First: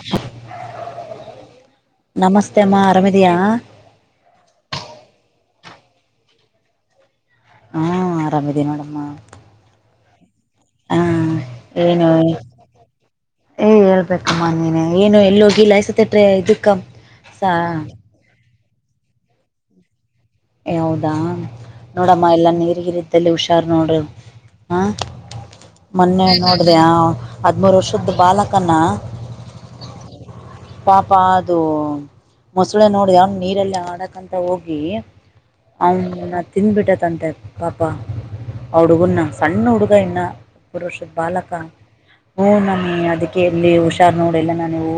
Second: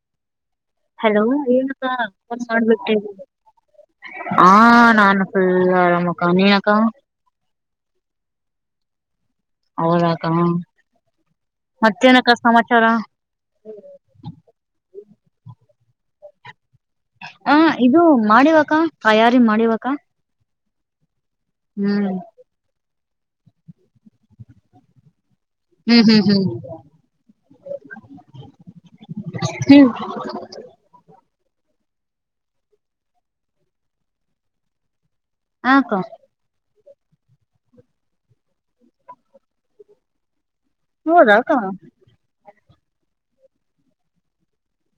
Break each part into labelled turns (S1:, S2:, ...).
S1: ಹ
S2: ಹಲೋ
S1: ನಮಸ್ತೆ ಅಮ್ಮ
S2: ಏನಬೇಕ.
S1: ಆರಾಮಿದಯಾ
S2: ಹಾ ನಾನು ಫುಲ್ ಆರಾಮಕ್ಕಾ ನೀನಕ್ಕಾ.
S1: ಹಾ ಆರಾಮಿದೀ ನೋಡಮ್ಮ.
S2: ಹೌದಾಕ.
S1: ಹಾ ಏನು? ಏ ಹೇಳ್ಬೇಕಮ್ಮ ನೀನ ಏನು ಎಲ್ಲಿಗಿ ಹೋಗಿಲ್ಲಾ ಲಸ ತಟ್ರೆ ಇದಕ್ಕ. ಸ
S2: ಹ ಇದು ಮಾಡಿವಕ್ಕ ತಯಾರಿ ಮಾಡಿವಕ.
S1: ಹೌದ ಯಾವದಾ ನೋಡಮ್ಮ ಎಲ್ಲ ನೀರಿಗಿರಿದ್ದಲ್ಲಿ ಹುಷಾರ ನೋಡರು ಹಾ
S2: ಹ್ಮ್ ಹ್ಮ್
S1: ಮೊನ್ನೆ
S2: ಹ್ಮ್
S1: ನೋಡ್ದ ಹದ್ಮೂರ್ ವರ್ಷದ್ದ ಬಾಲಕನ.
S2: ಹ್ಮ್
S1: ಪಾಪ ಅದು ಮೊಸಳೆ ನೋಡ ಅವ ನೀರಲ್ಲಿ ಆಡಕಂತ ಹೋಗಿ.
S2: ಹಾಕ್ಕ
S1: ಅವನ ತಿಂದ್ಬಿಟ್ಟತಂತೆ ಪಾಪ ಅವ ಹುಡುಗನ್ನ ಸಣ್ಣ ಹುಡುಗ ಇನ್ನ. ಪುರುಷದ ಬಾಲಕ
S2: ಹೌದಾಕ್ಕ.
S1: ಹೂ ನಮಿ ಅದಕ್ಕೆ ಎಲ್ಲಿ ಹುಷಾರ್ ನೋಡಿಲ್ಲ ನಾನ ಹೂ.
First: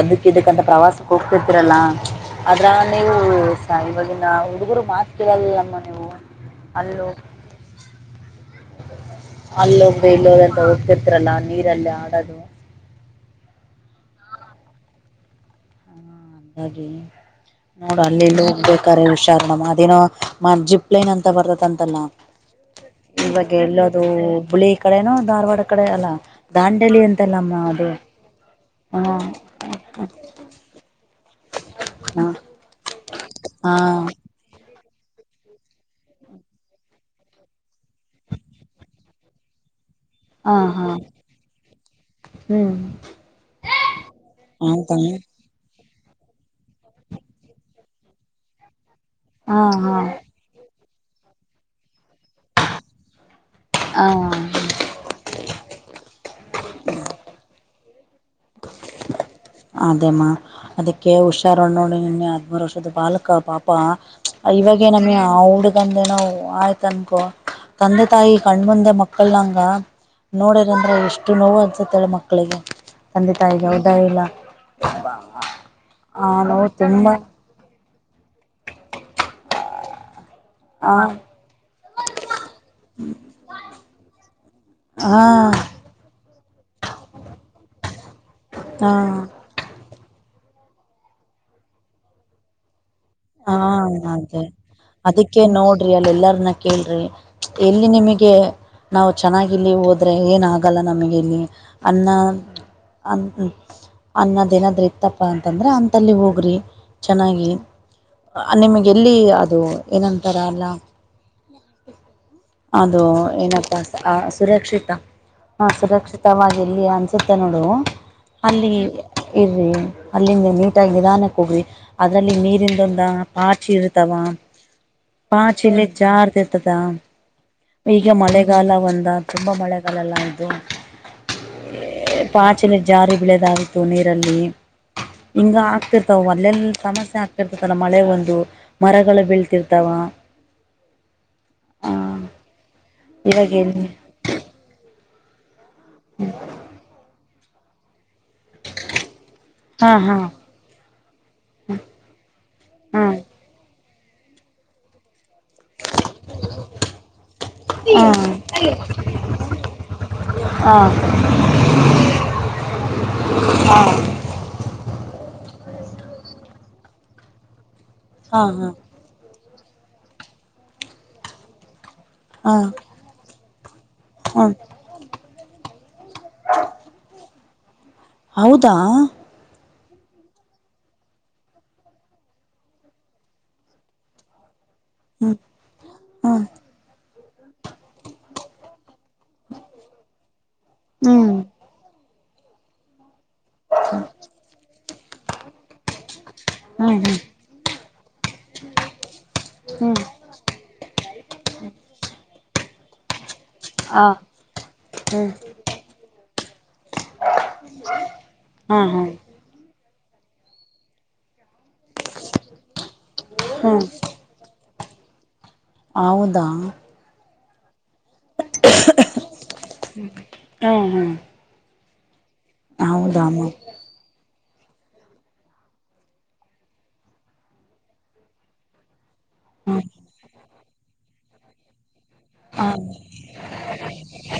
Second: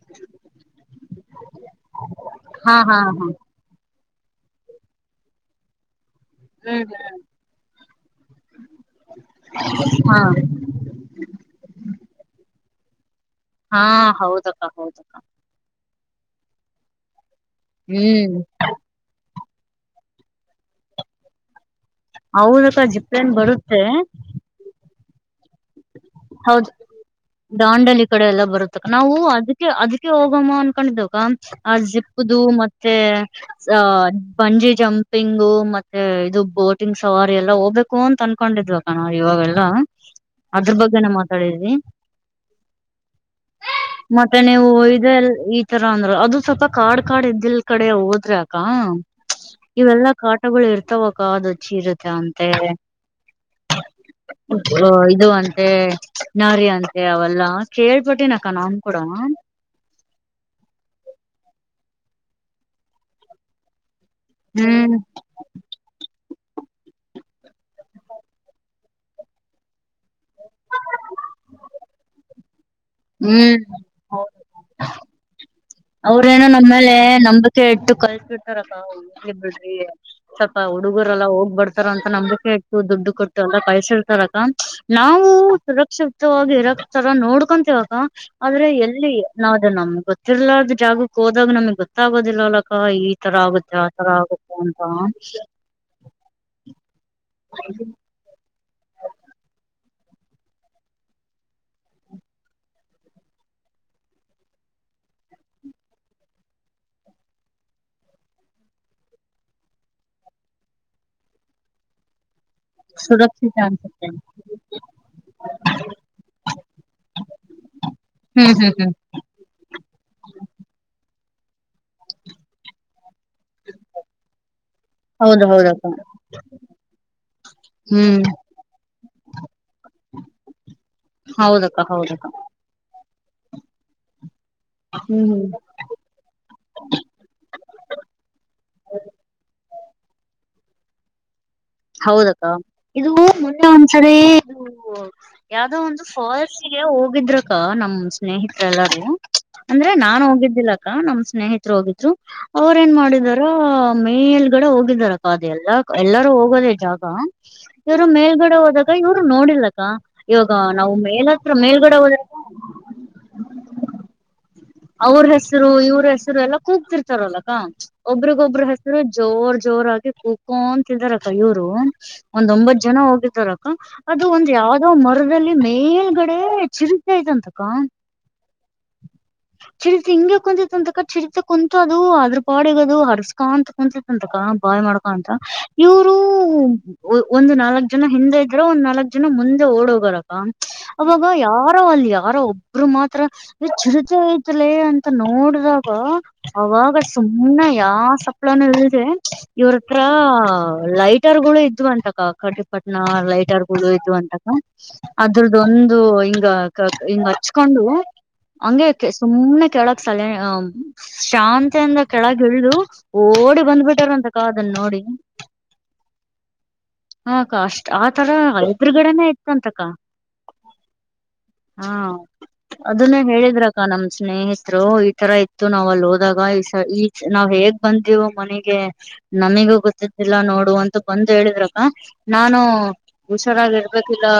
S1: ಅದಕ್ಕ ಇದಕ್ಕಂತ ಪ್ರವಾಸಕ್ಕೆ ಹೋಗ್ತರ್ತಿರಲ್ಲ ಆದದ್ರ
S2: ಹಾ ಹಾ
S1: ನೀವು ಸ ಇವಾಗಿನ. ಹುಡುಗರು ಮಾತಾಲರಲ್ಲಮ್ಮ ನೀವು.
S2: ಹಾ
S1: ಅಲ್ಲು ಅಲ್ಲು ಒಬ್ಬಿ
S2: ಹಾ
S1: ಇಲ್ಲೋರೆಂತ ಗತ್ತ [unintelligible] ಲ್ಲ ನೀರಲ್ಲಿ ಆಡೋದು.
S2: ಹಾ ಹೌದಕ್ಕ ಹೌದಕ್ಕ
S1: ಹಾಗಿ ನೋಡ
S2: ಹ್ಮ್
S1: ಅಲ್ಲಿಲ್ಲಿ ಹೋಗ ಬೇಕಾರೆ ಹುಷಾರಣ ಅದೇನೋ ಜಿಪ್. ಪ್ಲೈನ್ ಅಂತ ಬರ್ತತ್ಂತಲ್ಲ
S2: ಹೌದಕ್ಕ ಜಿಪ್ಲನ್
S1: ಇವಾಗ
S2: ಬರುತ್ತೆ
S1: ಎಲ್ಲದು ಹುಬ್ಬಳಿ ಕಡೆನೂ ಧಾರವಾಡ. ಕಡೆ ಅಲ್ಲ
S2: ಹೌದು
S1: ದಾಂಡೇಲಿ ಅಂತಲ್ಲಮ್ಮ ಅದು
S2: ದಾಂಡಲಿ ಕಡೆ ಎಲ್ಲ ಬರುತ್ತ ನಾವು
S1: ಹಾಂ
S2: ಅದಕ್ಕೆ ಅದಕ್ಕೆ ಹೋಗಮ್ಮ ಅ. ಕ ಕೊಂಡ್ದಕ ಆ
S1: ಹಾಂ
S2: ಜಿಪ್ಪದು ಮತ್ತೆ ಅ.
S1: ಹಾಂ
S2: ಬಂಜಿ ಜಂಪಿಂಗು ಮತ್ತೆ ಇದು ಬೋಟಿಂಗ್ ಸವಾರಿ ಎಲ್ಲ ಹೋಗ್ಬೇಕು ಅಂತ ಅನ್ಕೊಂಡಿದ್ವ. ನೋಡಿ ಇವಾಗೆಲ್ಲ.
S1: ಹಾ ಹಾ.
S2: ಇದನ ಮಾತಾಡಿದ್ವಿ ಮತ್ತೆ ನೀವು.
S1: ಹೌದಮ್ಮ
S2: ರ ಅಂದ್ರ ಅದು ಸ್ವಲ್ಪ ಕಾಡ್ ಕಾಡ್ ಇದ್ದಿಲ್ ಕಡೆ ಹೋದ್ರೆ ಅಕ್ಕಾ
S1: ಹಾ ಹಾ
S2: ಇವೆಲ್ಲಾ ಕಾಡ್. [inaudible] ಕಗಳು ಇರ್ತಾವಕ್ಕ ಅದು ಹಚ್ಚಿ ಇರುತ್ತೆ ಅಂತ.
S1: ಹಾ.
S2: ಇದು ಅಂತೆ ನಾರ ಅಂತೆ ಅವೆಲ್ಲಾ ಕೇಳ್ಪಟ್ಟಿನಕ ನನ್ ಕೂಡ.
S1: ಅದೇಮ್ಮ ಅದಕ್ಕೆ ಹುಷಾರಣ ನೋಡಿ ನಿನ್ನೆ ಹದ್ಮೂರು ವರ್ಷದ ಬಾಲಕ ಪಾಪ.
S2: ಹ್ಮ್
S1: ಇವಾಗೇಏನಮ್ಯಾ. ಆ ಹುಡ್ಗಂದೇನೋ ಆಯ್ತ ಅನ್ಕೊ ತಂದೆ ತಾಯಿ ಕಣ್ಮಂದೆ ಮಕ್ಕಳನಂಗ. ನೋಡರ್ಂದ್ರ ಎಷ್ಟು ನೋವು ಅನ್ಸತ್ತೇಳ ಮಕ್ಕಳಿಗೆ. ತಂದೆ ತಾಯಿಗೆ ಹೌದ ಇಲ್ಲ.
S2: ಹ್ಮ್
S1: ಆ
S2: ಅವ್ರೇನೋ
S1: ನೋವು
S2: ನಮ್ಮೇಲೆ
S1: ತುಂಬಾ
S2: ನಂಬಿಕೆ ಇಟ್ಟು ಕಲ್ಸಿಡ್ತಾರಕ್ಕ ಬಿಡ್ರಿ
S1: ಆ
S2: ಹುಡುಗರೆಲ್ಲ ಹೋಗ್ಬಡ್ತಾರ ಅಂತ ನಂಬಿಕೆ ಇತ್ತು ದುಡ್ಡು ಕೊಟ್ಟು ಎಲ್ಲ ಪೈಸ ಇರ್ತಾರಕ್ಕ
S1: ಹಾ
S2: ನಾವು. ನಿಶಬ್ದವಾಗಿ ಇರ ತರ ನೋಡ್ಕೊಂತಿವಿ ಅಕ್ಕಾ ಆದ್ರೆ ಎಲ್ಲಿ
S1: ಹಾ
S2: ನಾವ ಅದು ನಮ್ ಗೊತ್ತಿರ್ಲ. ಜಾಗಕ್ಕೆ ಹೋದಾಗ ನಮ್ಗ್ ಗೊತ್ತಾಗೋದಿಲ್ಲ ಅಲ್ಲಕ್ಕ ಈ. ತರ
S1: ಹಾ
S2: ಆಗುತ್ತೆ ಆ ತರ
S1: ಅದೇ
S2: ಆಗುತ್ತೆ ಅಂತ
S1: ಅದಕ್ಕೆ ನೋಡ್ರಿ ಅಲ್ಲಿ ಎಲ್ಲರನ್ನ ಕೇಳ್ರಿ ಎಲ್ಲಿ ನಿಮಗ್. ಕೆ ನಾವು ಚೆನ್ನಾಗಿಲ್ಲಿ ಹೋದರೆ ಏನಾಗಲ್ಲ ನಮಗೆ ಇಲ್ಲಿ ಅನ್ನ. ಅನ್ ಅನ್ನದೇಏನಾದೂ ಇತ್ತಪ್ಪ ಅಂತಂದರೆೆ ಅಥಲ್ಲಿ ಹೋಗ್ರಿ ಚೆನ್ನಾಗಿ. ನಿಮಗೆ ಎಲ್ಲಿ ಅದು ಏನಂತರ ಅಲ್ಲ. ಅದು
S2: ಸುರಕ್ಷಿತ
S1: ಏನಪ್ಪಾ
S2: ಅನ್ಸುತ್ತೆ
S1: ಅಂತ ಸುರಕ್ಷಿತ. ನ ಸುರಕ್ಷಿತವಾಗಿ ಎಲ್ಲಿ ಅನಿಸುತ್ತೆ ನೋಡು
S2: ಹ್ಮ್
S1: ಅಲ್ಲಿ.
S2: ಹ್ಮ್ ಹ್ಮ್
S1: ಇರಿ ಅಲ್ಲಿಂದ ನೀಟಾಗಿ ನಿಧಾನಕ್ಕೆ ಹೋಗ್ರಿ ಅದರಲ್ಲಿ ನೀರಿಂದಂದು. ದ ಪಾಚಿ ಇರತವ
S2: ಹೌದ
S1: ಪಾಚಲಿ
S2: ಹೌದಕ್ಕ
S1: ಜಾರ್ ತತದಾ. ಈಗ
S2: ಹ್ಮ್
S1: ಮಳೆಗಾಲ ಒಂದ ತುಂಬಾ ಮಳೆಗಾಲ ಅಲ್ಲ ಇದು.
S2: ಹೌದಕ್ಕ ಹೌದ ಹೌದ.
S1: ಆಕ್ಚುಲಿ ಜಾರಿ ಬೆಳೆದಾಗಿತ್ತು ನೀರಲ್ಲಿ
S2: ಹ್ಮ್ ಹ್ಮ್
S1: ಹಿಂಗ ಹಾಕ್ತಿ ಅಲ್ಲೆಲ್ಲಿ ಸಮಸ್ಯೆ ಆಗ್ತಿರ್ತತಲ ಮಳೆ ಒಂದು ಮರಗಳು ಬೀಳ್ತಿರ್ತಾವ. ಹ
S2: ಹೌದಕ್ಕ ಇದು
S1: ಇವಾಗ
S2: ಮುನೇ
S1: ಎಲ್ಲಿ
S2: ಒಂದ್ಸರಿ ಇ. ಯಾವ್ದೋ ಒಂದು ಫಾಲ್ಸ್ಗೆ ಹೋಗಿದ್ರಕ್ಕ ನಮ ಸ್ನೇಹಿತ್ರೆ ಎಲ್ಲಾರೂ. ಅಂದ್ರೆ
S1: ಹಾ ಹಾ
S2: ನಾನ್ ಹೋಗಿದ್ದಿಲ್ಲಕ್ಕ ನಮ್ ಸ್ನೇಹಿತರು ಹೋಗಿದ್ರು ಅವರ ಏನ್
S1: ಹಾ
S2: ಮಾಡಿದಾರ. ಮೇಲ್ಗಡೆ ಹೋಗಿದ್ದಾರ ಅದ ಎಲ್ಲ. ಅಕ್ಕಾ ಎಲ್ಲರೂ. ಹೋದ ಜಾಗ ಇವ್ರು ಮೇಲ್ಗಡೆ ಹೋದಾಗ ಇವರು ನೋಡಿಲ್ಲ ಅಕ್ಕ ಇವಾಗ
S1: ಹಾ
S2: ನಾವು ಮೇಲ. ಮೇಲ್ಗಡೆ ಹೋದರೆಲ್ಲ.
S1: ಹಾ
S2: ಅವ್ರ ಹೆಸರು ಇವ್ರ ಹೆಸರು ಎಲ್ಲ ಕೂಗ್ತಿರ್ತಾರಲ್ಲಕಾ
S1: ಹಾ
S2: ಒಬ್ರಿಗೊಬ್ಬ್ರ ಹೆಸರು. ಇವರು ಜೋರ್ ಜೋರಾಗಿ ಕುಗಅಂತ ಇದರಕ್ಕ ಇವರು. ಒಂದ್
S1: ಹಾ ಹಾ
S2: ಒಂಬತ್ತು ಜನ ಹೋಗಿದಾರಕ್ಕ ಅದು
S1: ಹಾ
S2: ಒಂದ ಯಾವ. ಅದು ಮರದಲ್ಲಿ ಮೇಲ್ಗಡೆ ಚಿರುತೆ ಇದೆ ಅಂತ ಅಕ್ಕಾ.
S1: ಹೌದಾ.
S2: ಚಿರಿತೆ ಹಿಗೆ ಕುಂತ್ತ್ ಅಂತಕ ಚಿರಿತೆ ಕುಂತ್ ಅದು ಅದ್ರ ಪಾಡಗ ಅದು ಹರ್ಸ್ಕ ಅಂತ ಕುಂಂತ ಅಂದಕ ಬಾಯ್ ಮಾಡ್ಕ. ಆಂತಾ
S1: ಹ್ಮ್
S2: ಇವರು.
S1: ಹ್ಮ್
S2: ಒಂದು ನಾಲ್ಕ್ ಜನ ಹಿಂದೆ ಇದ್ರು ಒಂದ್ ನಾಲ್ಕ್ ಜನ ಮುಂದೆ ಓಡಿ ಹೋಗರಕ್ಕ. ಅವಾಗ
S1: ಹ್ಮ್
S2: ಯಾರೋ ಅಲ್ಲಿ ಯಾರೋ ಒಬ್ರು ಮಾತ್ರ ಚಿರತೆ. ಚಿರತೆ ಅಂತ ನೋಡಿದಾಗ ಅವಾಗ
S1: ಹ್ಮ್ ಹ್ಮ್
S2: ಸು ಇನ್ನ ಯಾವ ಸಪ್ಲೈನ ಇಲ್ದೆ ಇವ್ರತ್ರ
S1: ಹ್ಮ್
S2: ಲೈಟರ್ ಗಳು ಇದ್ವು ಅಂತ ಅಕ್ಕಾ. ಪಟ್ನಾ ಲೈಟರ್
S1: ಆ
S2: ಇದ ಅಂತಕ
S1: ಹ್ಮ್
S2: ಅದ್ರದ್ದ ಒಂದು ಹಿಂಗ ಹಚ್ಚ ಕಣ್ಣು
S1: ಹಾ
S2: ಹಂಗೆ ಕೆ
S1: ಹಾ
S2: ಕೇಸಿ ಕಪ್ ಸುಮ್ನೆ ಕೆಳಗ್ ಸೈಲ ಶಾಂತಿಯಿಂದ ಕೆಳಗ ಇಳ್ದು ಓಡಿ
S1: ಹ್ಮ್
S2: ಬಂದ್ಬಿಟಾರಂತ ಅಕ್ಕಾಅದನ್ ನೋಡಿ
S1: ಹೌದಾ
S2: ಹಾ ಅಕ್ಕಾ ಅಷ್ಟ ಆತರ ಎದುರುಗಡನೇ ಇತ್ತಂತಕ್ಕಾ
S1: ಹ್ಮ್ ಹ್ಮ್
S2: ಹಾ ಅದನ್ನ
S1: ಹೌದಮ್ಮ
S2: ಹೇಳಿದ್ರಕ್ಕಾ ನಮ್ದ ಸ್ನೇಹಿತರು ಈ ತರಾ ಇತ್ತು ನಾವ್ ಅಲ್ಲಿ ಹೋದಾಗ ಈ ಈ ನಾವ್ ಹೇಗ್ ಬಂದೀವ ಮನೆಗೆ ನಮಿಗೂ ಗೊತ್ತಿದ್ದಿಲ್ಲಾ ನೋಡು ಅಂತ ಬಂದು ಹೇಳಿದ್ರಲಾ ನಾನು ಹುಷಾರಾಗಿ ಇಡ್ಬೇಕಿಲ್ಲೋ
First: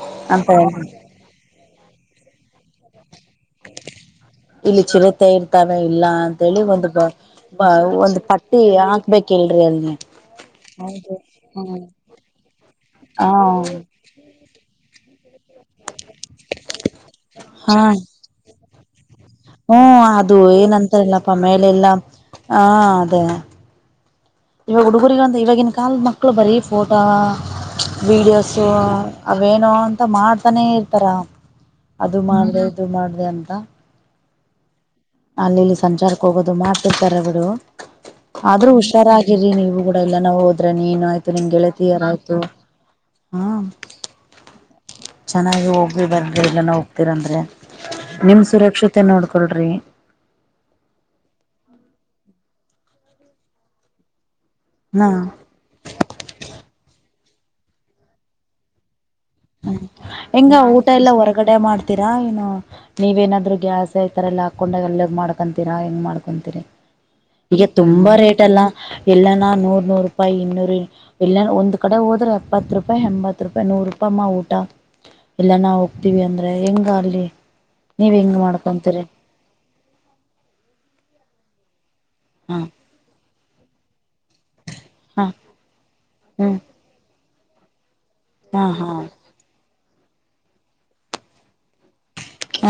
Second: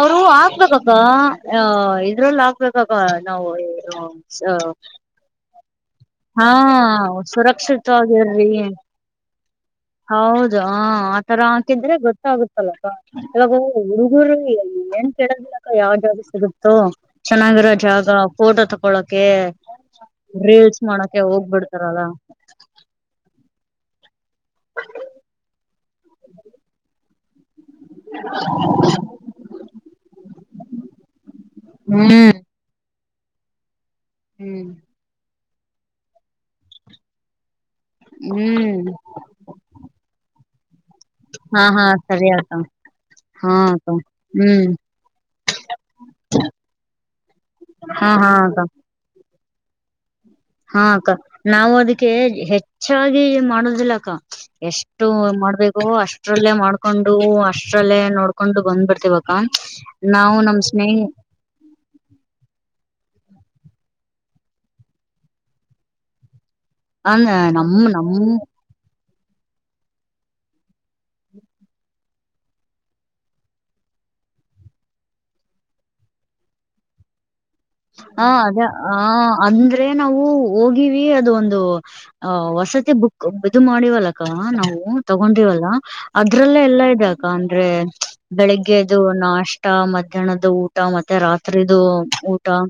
S2: ಅವರು
S1: ಅಂತ
S2: ಹಾಕ್ಬೇಕ ಅಕ್ಕಾಆ ಇದ್ರಲ್ಲಿ ಹಾಕ್ಬೇಕ ನಾವು [unintelligible]
S1: ಇಲ್ಲಿ ಚಿರತೆ ಇರ್ತವೆ ಇಲ್ಲ
S2: ಹಾ
S1: ಅಂತೇಳಿ ಒಂದು ಬ ಬ ಒಂದು
S2: ಸುರಕ್ಷಿತವಾಗಿರ್ರಿ
S1: ಪಟ್ಟಿ ಹಾಕ್ಬೇಕಿಲ್ರಿ ಅಲ್ಲಿ
S2: ಹೌದು ಹ
S1: ಹೌದು
S2: ಆತರ
S1: ಹ್ಮ್
S2: ಹಾಕಿದ್ರೆ ಗೊತ್ತಾಗುತ್ತೆ.
S1: ಹ
S2: [unintelligible] ಹುಡುಗುರು ಏನು [unintelligible] ಯಾವ ಜಾಗ ಸಿಗುತ್ತೋ ಚೆನ್ನಾಗಿರೋ
S1: ಹಾ
S2: ಜಾಗ ಫೋಟೋ ತಕ ಕೊಳಕೆ
S1: ಹ್ಮ ಅದು
S2: ರೀಲ್ಸ್ ಮಾಡಕೆ
S1: ಏನಂತಾರಲ್ಲಪ್ಪ ಮೇಲೆಲ್ಲ
S2: ಹೋಗ್ಬಿಡ್ತಾರಲ್ಲಾ
S1: ಹಾ ಅದೇನೇ ಇವಾಗ ಹುಡುಗರುಗಂತ ಇವಾಗಿನ ಕಾಲದ ಮಕ್ಕಳು ಬರೀ ಫೋಟೋ ವೀಡಿಯೋಸು ಅವೇನೋ ಅಂತ ಮಾಡ್ತಾನೇ ಇರ್ತಾರೆ
S2: ಹ್ಮ್
S1: ಅದು ಮಾಡ್ದ ಇದು ಮಾಡ್ದ ಅಂತಾ
S2: ಹುಂ
S1: ಅಲ್ಲಿ ಇಲ್ಲಿ ಸಂಚಾರಕ್ಕೆ ಹೋಗೋದು ಮಾಡ್ತಿರ್ತಾರೆ ಬಿಡು ಆದ್ರೂ
S2: ಹ್ಮ್
S1: ಹುಷಾರಾ ಇರಿ ನೀವು ಕೂಡಾ ಎಲ್ಲಾ ನಾವು ಹೋದ್ರೆ ನೀನ್ ಆಯ್ತು ನಿಮ್
S2: ಹಾ ಹಾ
S1: ಗೆಳತಿಯರಾಯ್ತು
S2: ಸರಿಯತ ಹಾ ಹುಂ
S1: ಚೆನ್ನಾಗಿ ಹೋಗ್ವಿ ಬರ್ರಿ ಇಲ್ಲನ ಹೋಗ್ತಿರಂದ್ರೆ
S2: ಹಾ ಹಾ
S1: ನಿಮ
S2: ಅಕ್ಕ
S1: ಸುರಕ್ಷತೆ ನೋಡ್ಕೊಳ್ರಿ.
S2: ಹಾ ಅಕ್ಕಾ ನಾವು ಅದಕ್ಕೆ ಹೆಚ್ಚಾಗಿ ಮಾಡುದಿಲ್ಲಾ ಅಕ್ಕಾ ಎಷ್ಟು
S1: ಹಾ
S2: ಮಾಡ್ಬೇಕು ಅಷ್ಟ್ರಲ್ಲೇ ಮಾಡ್ಕೊಂಡು ಅಷ್ಟ್ರಲ್ಲೇ ನೋಡ್ಕೊಂಡು ಬಂದ್ಬಿಡ್ತೇವ ಹಾ ನಮ ಸ್ನೇಹಿತ್
S1: ಗಡೆ ಮಾಡ್ತೀರಾ ಏನ್ನು ನೀವೇನಾದ್ರು ಗ್ಯಾಸ್ ಈ ತರಾ ಎಲ್ಲಾ ಹಾಕೊಂಡ ಎಲ್ಲಾ ಮಾಡ್ಕೊಂತೀರಾ ಹೆಂಗ್ ಮಾಡ್ಕೊಂತೀರಿ
S2: ಅಂದ
S1: ಈಗ
S2: ನಮ್ ನಮ್
S1: ತುಂಬಾ ರೇಟ್ ಅಲ್ಲಾ ಎಲ್ಲಾನು ನೂರ್ ನೂರ್ ರೂಪಾಯಿ ಇನ್ನೂರು ಎಲ್ಲಾ ಒಂದ್ ಕಡೆ ಹೋದ್ರೆ ಎತ್ತು ರೂಪಾಯಿ ಎಂಬತ್ತು ರೂಪಾಯಿ ನೂರು ರೂಪಾಯಿ. ಅಪ್ಪಮ್ಮ ಊಟಾ ಎಲ್ಲಾ ನಾ ಹೋಗ್ತಿವಿ ಅಂದ್ರೆ ಹೆಂಗ ಅಲ್ಲಿ ನೀವ್
S2: ಹಾ
S1: ಹೆಂಗ್
S2: ಅದೇ ಹ
S1: ಮಾಡ್ಕೊಂತೀರಿ
S2: ಅಂದ್ರೆ ನಾವು ಹೋಗಿವಿ ಅದು ಒಂದು ಆಹ
S1: ಹಾ
S2: ವಸತಿ ಬುಕ್ ಇದು ಮಾಡಿವಲ್ಲಕ್ಕಾ ನಾವು
S1: ಹಾ
S2: ತಗೊಂಡಿವಲ್ಲಾ
S1: ಹ್ಮ್
S2: ಅದ್ರಲ್ಲೇ ಎಲ್ಲಾ ಇದೇ ಅಂದ್ರೆ
S1: ಹಾ ಹಾ
S2: ಬೆಳಿಗ್ಗೆದು ನಾಷ್ಟಾ ಊಟಾ ಮಧ್ಯಾಹ್ನದ ಊಟಾ ಮತ್ತೆ ರಾತ್ರಿದು ಊಟಾ
S1: ಹಾ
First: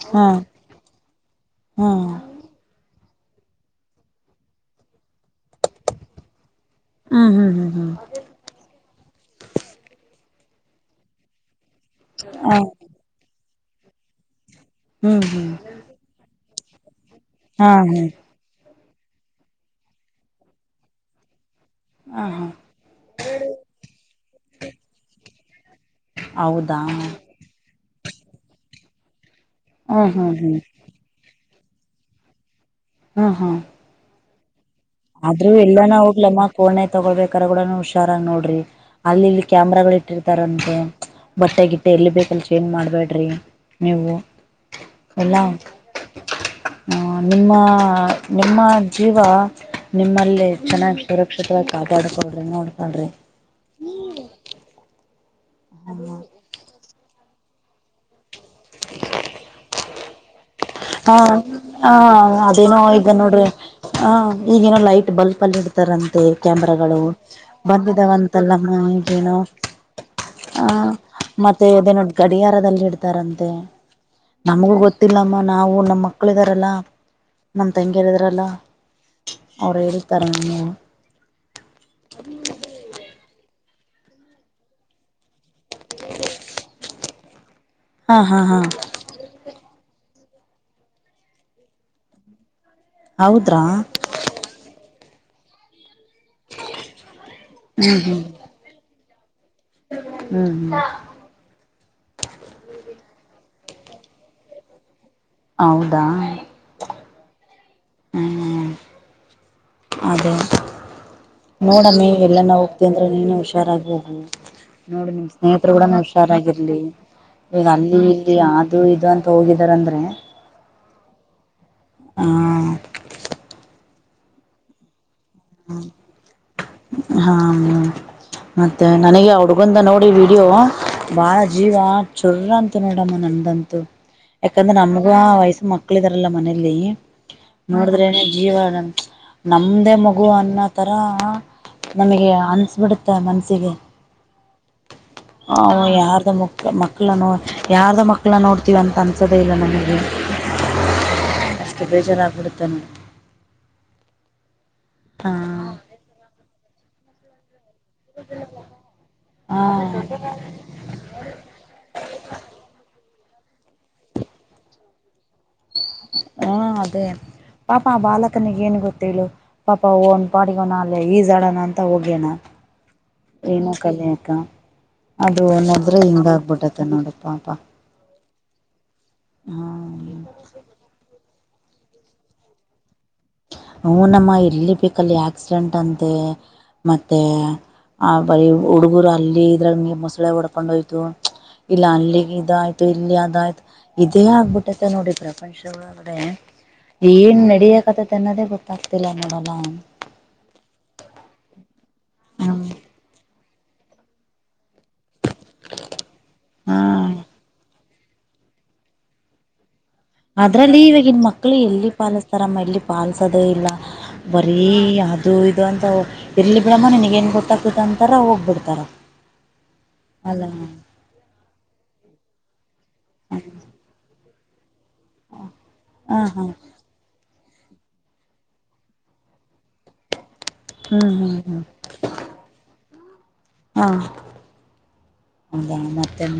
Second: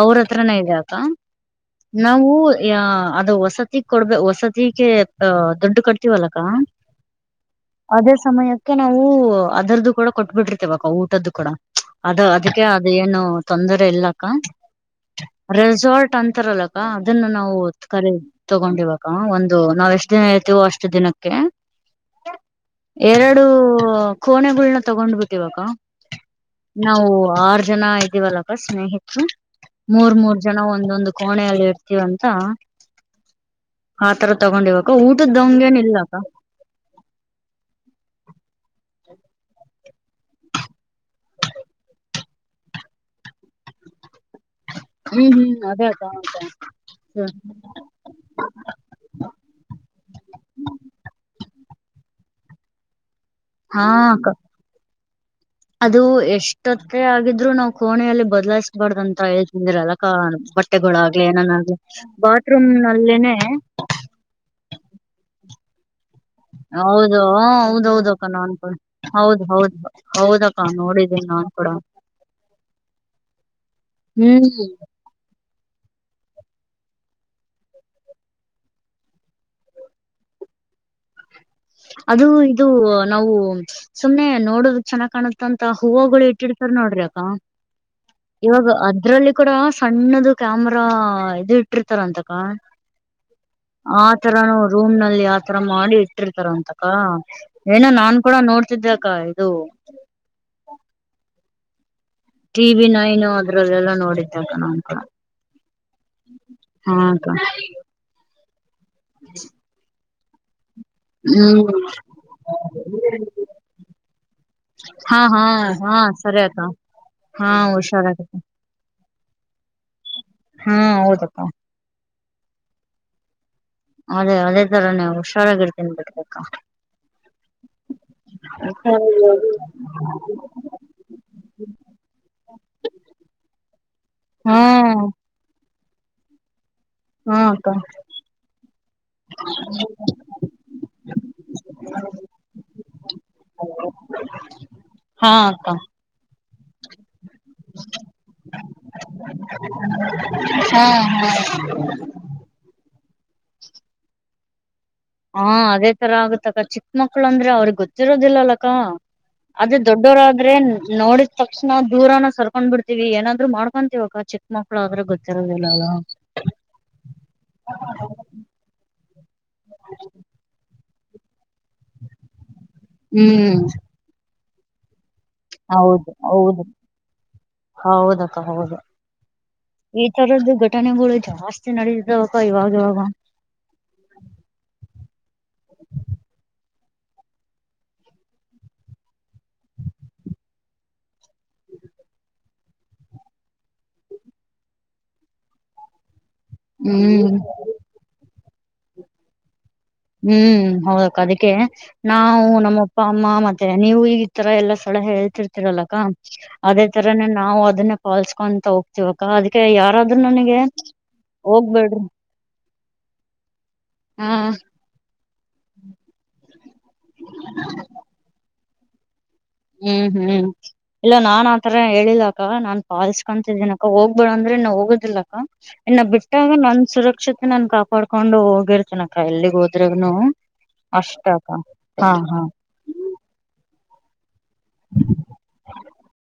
S2: ಅವ್ರ
S1: ಹಾ
S2: ಹತ್ರನ ಇದ್ಯಾಅಕ್ಕಾ
S1: ಹಾ
S2: ನಾವು ಯ ಅದು ವಸತಿಗ್ ಕೊಡ್ಬ ವಸತಿಗೆ ದುಡ್ಡು ಕಟ್ತಿವಲ್ಲಕ್ಕಾ
S1: ಹುಂ ಹುಂ ಹುಂ
S2: ಸಮಯಕ್ಕೆ ನಾವು ಅದರದ್ದು ಕೂಡ ಕೊಟ್ಬಿಟ್ಟಿರ್ತೇವಕಾ ಊಟದ್ದು ಕೂಡ ಅದ
S1: ಹ
S2: ಅದಕ್ಕೆ ಅ ಏನು ತೊಂದರೆ ಇಲ್ಲಕ್ಕಾ
S1: ಹ್ಮ್ ಹ್ಮ್
S2: ರೆಸಾರ್ಟ್ ಅಂತಾರಲ್ಲಕ್ಕಾ ಅದನ್ನ ನಾವು
S1: ಹಾ
S2: ಕರ
S1: ಹ್ಮ್
S2: ತಗೊಂಡಿವ ಅಕ್ಕಾ ಒಂದು ನಾವ್ ಎಷ್ಟ್ ದಿನ ಹೇಳ್ತೀವೋ ಅಷ್ಟ್ ದಿನಕ್ಕೆ
S1: ಆ ಹಾ
S2: ಎರಡು ಕೋಣೆಗಳನ್ನ ತಗೊಂಡ್ಬಿಟ್ಟಿವಕ್ಕ.
S1: ಹೌದಾ
S2: ನಾವು ಆರು ಜನ ಇದ್ದೀವಲ್ಲಕ್ಕ ಸ್ನೇಹಿತರು.
S1: ಹ್ಮ್
S2: ಮೂರ್
S1: ಹ್ಮ್
S2: ಮೂರ್ ಜನ
S1: ಹ್ಮ್
S2: ಒಂದೊಂದು ಕೋಣೆಯಲ್ಲಿ ಇರ್ತೀವಂತ.
S1: [inaudible]
S2: ಆತರ ತಗೊಂಡಿವಕ್ಕ ಊಟದ್ದವಂಗ ಏನ್ ಇಲ್ ಅಕ್ಕ.
S1: ಫೋನ ತಗೊಳ್ಬೇಕಾರ ಗೊಡ ಹುಷಾರಾಗ್ ನೋಡ್ರಿ ಅಲ್ಲಿ ಇಲ್ಲಿ ಕ್ಯಾಮ್ರಾಗಳ ಇಟ್ಟಿರ್ತಾರಂತೆ. ಬಟ್ಟೆಗಿಟ್ಟೆ ಎಲ್ಲಿ ಬೇಕಲ್ಲಿ ಚೇಜ್ ಮಾಡಬೇಡ್ರಿ ನೀವು.
S2: ಹ್ಮ್
S1: ಎಲ್ಲಾ
S2: ಹ್ಮ್ ಅದೇ ಅಕ್ಕ
S1: ನಿಮ್ಮ ನಿಮ್ಮ ಜೀವ ನಿಮ್ಮಲ್ಲಿ ಚೆನ್ನಾಗ್ ಸುರಕ್ಷಿತವಾಗಿ ಕಾಪಡ್ಕೋಳ್ರಿ ನೋಡ್ಕಳ್ರಿ.
S2: ಹಾ ಅದು ಎಷ್ [unintelligible] ಆಗಿದ್ರು ನಾವು ಕೋಣೆಯಲ್ಲಿ ಬದಲಾಯಿಸಬಾಡ್ದ ಅಂತ ಹೇಳ್ತಿಂದಿರಲ್ಲಕ್ಕ
S1: ಹ
S2: ಬಟ್ಟೆಗಳಾಗ್ಲಿ ಏನನಾಗ್ಲಿ
S1: ಹ
S2: ಬಾತ್ರೂಮ್
S1: ಅದೇನೋ ಈಗ
S2: ನಲ್ಲಿೇನೆ
S1: ನೋಡ್ರಿ ಹ ಈಗಏನೋ ಲೈಟ್ ಬಲ್ಪ್ ಅಲ್ಲಿ ಇಡ್ ತರಂತೆ ಕ್ಯಾಮ್ರಾಗಳು
S2: ಹೌದು ಹಾ, ಹೌದೌದು ಅಕ್ಕ ನಾನ್ ಕೂಡ
S1: ಬಂದಿದಾವಂತಲ್ಲಮ್ಮ ಈಗೇನೋ.
S2: ಹೌದ್ ಹೌದ್ ಹೌದಕ್ಕ
S1: ಹ
S2: ನೋಡಿದ್ದೀನಿ ನಾನ್
S1: ಮತ್ತೆ
S2: ಕೂಡ
S1: ಅದೇನೋ ಗಡಿಯಾರದಲ್ಲಿ ಇಡ್ತಾರಂತೆ.
S2: ಹ್ಮ್.
S1: ನಮಗೂ ಗೊತ್ತಿಲ್ಲಮ್ಮ ನಾವು ನಮ್ಮ ಮಕ್ಕಳಿದಾರಲ್ಲಾ. ನಮ್ಮ ತಂಗಿದೇರೆಲ್ಲ ಅವರು ಹೇಳತಾರೆ.
S2: ಅದು ಇದು ನಾವು. ಸುಮ್ನೆ ನೋಡ ಚೆನ್ನ ಕಾಣತಂತ ಹೂವುಗಳು ಇಟ್ಟಿರ್ತಾರ ನೋಡ್ರಿ ಅಕ್ಕ.
S1: ಹಾ ಹಾ ಹಾ
S2: ಇವಾಗ ಅದ್ರಲ್ಲಿ ಕೂಡ ಸಣ್ಣದು ಕ್ಯಾಮರಾ ಇದು ಇಟ್ಟಿರ್ತಾರ ಅಂತಕ್ಕ.
S1: ಹೌದ್ರಾ.
S2: ತರಾ ರೂಮ್ ನಲ್ಲಿ ಆತರ ಮಾಡಿ ಇಟ್ಟಿರ್ತಾರ ಅಂತಕ್ಕ. ಏನೋ
S1: ಹ್ಮ್
S2: ನಾನ್
S1: ಹ್ಮ್
S2: ಕೂಡ ನೋಡ್ [unintelligible] ಅಕ್ಕ ಇದು.
S1: ಹ್ಮ್.
S2: ಟಿ ವಿ ನೈನು ಅದ್ರಲ್ಲೆಲ್ಲ ನೋಡಿದ್ದ ಅಕ್ಕ ನಾನ್ ಕೊಡ.
S1: ಹೌದಾ.
S2: ಹಾ ಅಕ್ಕ.
S1: ಹ್ಮ್ ಅದೇ
S2: ಹ್ಮ್
S1: ನೋಡಮ್ಮಿ ಎಲ್ಲನ ಹೋಗ್ತಿ ಅಂದ್ರೆ ನೀನು ಹುಷಾರಾಗಿ ಹೋಗು. ನೋಡು
S2: ಹಾ
S1: ನಿಮ್
S2: ಹಾ
S1: ಸ್ನೇಹಿತರು
S2: ಹಾ
S1: ಗೊಡನು
S2: ಸರಿ ಅಕ್ಕ
S1: ಹುಷಾರಾಗಿರ್ಲಿ
S2: ಹಾ
S1: ಈಗ ಅಲ್ಲಿ
S2: ಹುಷಾರಾಗಿ
S1: ಇಲ್ಲಿ ಅದು ಇದು ಅಂತ. ಹೋಗಿದಾರಂದ್ರೆ.
S2: ಹ್ಮ ಹೌದಪ್ಪ.
S1: [inaudible]
S2: ಅದೇ ಅದೇ ತರನೆ ಅವು.
S1: ಹ್ಮ ಹಾಮ್ ಮತ್ತೆ ನನಗೆ ಆ ಹುಡ್ಗಂದ ನೋಡಿ ವೀಡಿಯೋ ಬಾಳ ಜೀವ ಚುರ್ ಅಂತ ನೋಡಮ್ಮ ನಂದಂ
S2: ಹಾ
S1: ಯಾಕಂದ್ರೆ ನಮಗೂ ಆ ವಯಸ್ಸ ಮಕ್ಳ ಇದಾರಲ್ಲ ಮನೇಲಿ.
S2: ಹಾ ಅಕ್ಕ
S1: ನೋಡಿದ್ರೆ ನ ಜೀವ ನಮ್ದೇ ಮಗ್ ಗು ಅನ್ನೋತರ ನಮಗೆ ಅನ್ಸಬಿಡುತ್ತೆ ಮನಸ್ಸಿಗೆ.
S2: ಹಾ
S1: ಹ
S2: ಅಕ್ಕ
S1: ಯಾರ್ದ ಮಕ್ಕ ಮಕ್ಕಳನೋ ಯಾರ್ದ ಮಕ್ಕಳನ್ ನೋಡ್ತೀವಿ ಅಂತ ಅನ್ಸದೆೇ ಇಲ್ಲ ನನಗೆ.
S2: ಹಾ
S1: [unintelligible]
S2: ಹಾ ಅದೇ ತರ ಆಗುತ್ತಕ್ಕ ಚಿಕ್ಕ ಮಕ್ಳು ಅಂದ್ರೆ ಅವ್ರಿಗ್ ಗೊತ್ತ ಲ್ಲಲಕ್ಕ ಅದೇ
S1: ಹಾ
S2: ದೊಡ್ಡೋರಾದ್ರೇನ್. ನೋಡಿದ ತಕ್ಷಣ ದೂರನ ಸರ್ಕೊಂಡ್ ಬಿಡ್ತಿವಿ ಏನಾದ್ರು ಮಾಡ್ಕೊಂತವಿ ಅಕ್ಕ. ಚೆಕ್ ಮಕ್ಳು ಆದ್ರೆ ಗ
S1: ಹ್ಮ ಅದೇ ಪಾಪಾ ಆ ಬಾಲ ಕನಿಗೇನು ಗೊತ್ತು ಹೇಳು ಪಾಪ ಅವ್ನ್ ಪಾಡಿಗ್ ಅವ್ನ್ ಅಲ್ಲೇ ಈಜಾಡೋಣ ಅಂತ ಹೋಗ್ಯಣ.
S2: ಹ್ಮ್
S1: ಏನೋ ಕಲಿಯಕ್ಕ ಅದ್ರು [unintelligible]
S2: ಹೌದು
S1: ಹಿಂಗ
S2: ಹೌದು
S1: ಆಗ್ಬಿಟ್ಟೈತೆ ನೋಡು ಪಾಪ.
S2: ಹೌದಕ್ಕ ಹೌದು
S1: ಹಾ
S2: ಈ ತರದ್ದು ಘಟನೆಗಳು ಜಾಸ್ ತಿ ನಡಿತಿದಾವಕ್ಕ ಇವಾಗ್ ಇವಾಗ.
S1: ಹ ನಮ್ಮ ಇರ್ಲಿ ಬೇಕಲ್ಲಿ ಆಕ್ಸಿಡೆಂಟ್ ಅಂತೆ. ಮತ್ತೆ ಆ ಬರೀ ಹುಡುಗರು ಅಲ್ಲಿ ಇದ್ರಾಗ ಮೊಸಳೆ ಹೊಡ್ಕೊಂಡ್ ಹೋಯ್ತು. ಇಲ್ಲ ಅಲ್ಲಿಗ್ ಇದಾಯ್ ಯ್ತು ಇಲ್ಲಿ ಅದಾಯ್ತು ಇದೇ ಆಗ್ಬಿಟ್ಟೈತೆ ನೋಡಿ ಪ್ರಪಂಚ ಒಳಗಡೆ. ಏನ್
S2: ಹ್ಮ್
S1: ನಡಿಯಕಥತೆನ್ನೋದೇ ಗೊತ್ತಾಗ್ತಿಲ್ಲ ನೋಡಲ್ಲ.
S2: ಹ್ಮ್ ಹೌದಕ್ಕ ಅದಿಕ್ಕೆ ನಾವು
S1: ಹ್ಮ್
S2: ನಮ್ಮಪ್ಪ ಅಮ್ಮ ಮತ್ತೆ ನೀವು ಈ ತರ ಎಲ್ಲ ಸ್ ಸಳಹೆ ಹೇಳ್ತಿರ್ತಿರಲ್ಲಕ್ಕ ಅದೇ
S1: ಹಾ
S2: ತರಾನೇ ನಾವು ಅದನ್ನ ಪಾಲ್ಸ್ಕೊಂತ ಹೋಗ್ತಿವಕ್ಕೆ ಅದಕೆ ಯಾರಾ
S1: ಅದ್ರಲ್ಲಿ ಇವಾಗಿನ್ ಮಕ್ಕಳು ಎಲ್ಲಿ ಪಾಲಿಸ್ತಾರಮ್ಮ ಎಲ್ಲಿ ಪಾಲ್ಸೋದೆ ಇಲ್ಲ
S2: ಹ
S1: ಬರೀ ಆದ್ ದು ಇದು ಅಂತ ಇರ್ಲಿ ಬಿಡಮ್ಮ ನಿನಗೆನ್ ಗೊತ್ತಾಗ್ತತ್ ಅಂತಾರ ಹೋಗ್ಬಿಡ್ತಾರ.
S2: ಹ್ಮ್
S1: ಅಲ್ಲ
S2: ಹ್ಮ್ ಇಲ್ಲ ನಾನ್ ಆತರ ಹೇಳಿಲ್ಲ ಅಕ್ಕ ನಾನ್ ಪಾಲ್ಸ್ಕೊಂತಿದಿನ ಕ್ಕ ಹೋಗ್ಬೇಡ ಅಂದ್ರೆ ನಾ ಹೋಗೋದಿಲ್ಲಕ್ಕ ಇನ್ನ
S1: ಹಾ ಹಾ
S2: ಬಿಟ್ಟಾಗ ನನ್ ಸುರಕ್ಷತೆ ನನ್ ಕಾಪ್ ಪಾಡ್ಕೊಂಡು ಹೋಗಿರ್ತನಕ್ಕ ಎಲ್ಲಿಗ್ ಹೋದ್ರನು
S1: ಹ್ಮ್
S2: ಅಷ್ಟ
S1: ಹ್ಮ್
S2: ಅಕ್ಕ
S1: ಹ್ಮ್
S2: ಹಾ ಹಾ
S1: ಹಾ ಹೌದಾ ಮತ್ತೆನ್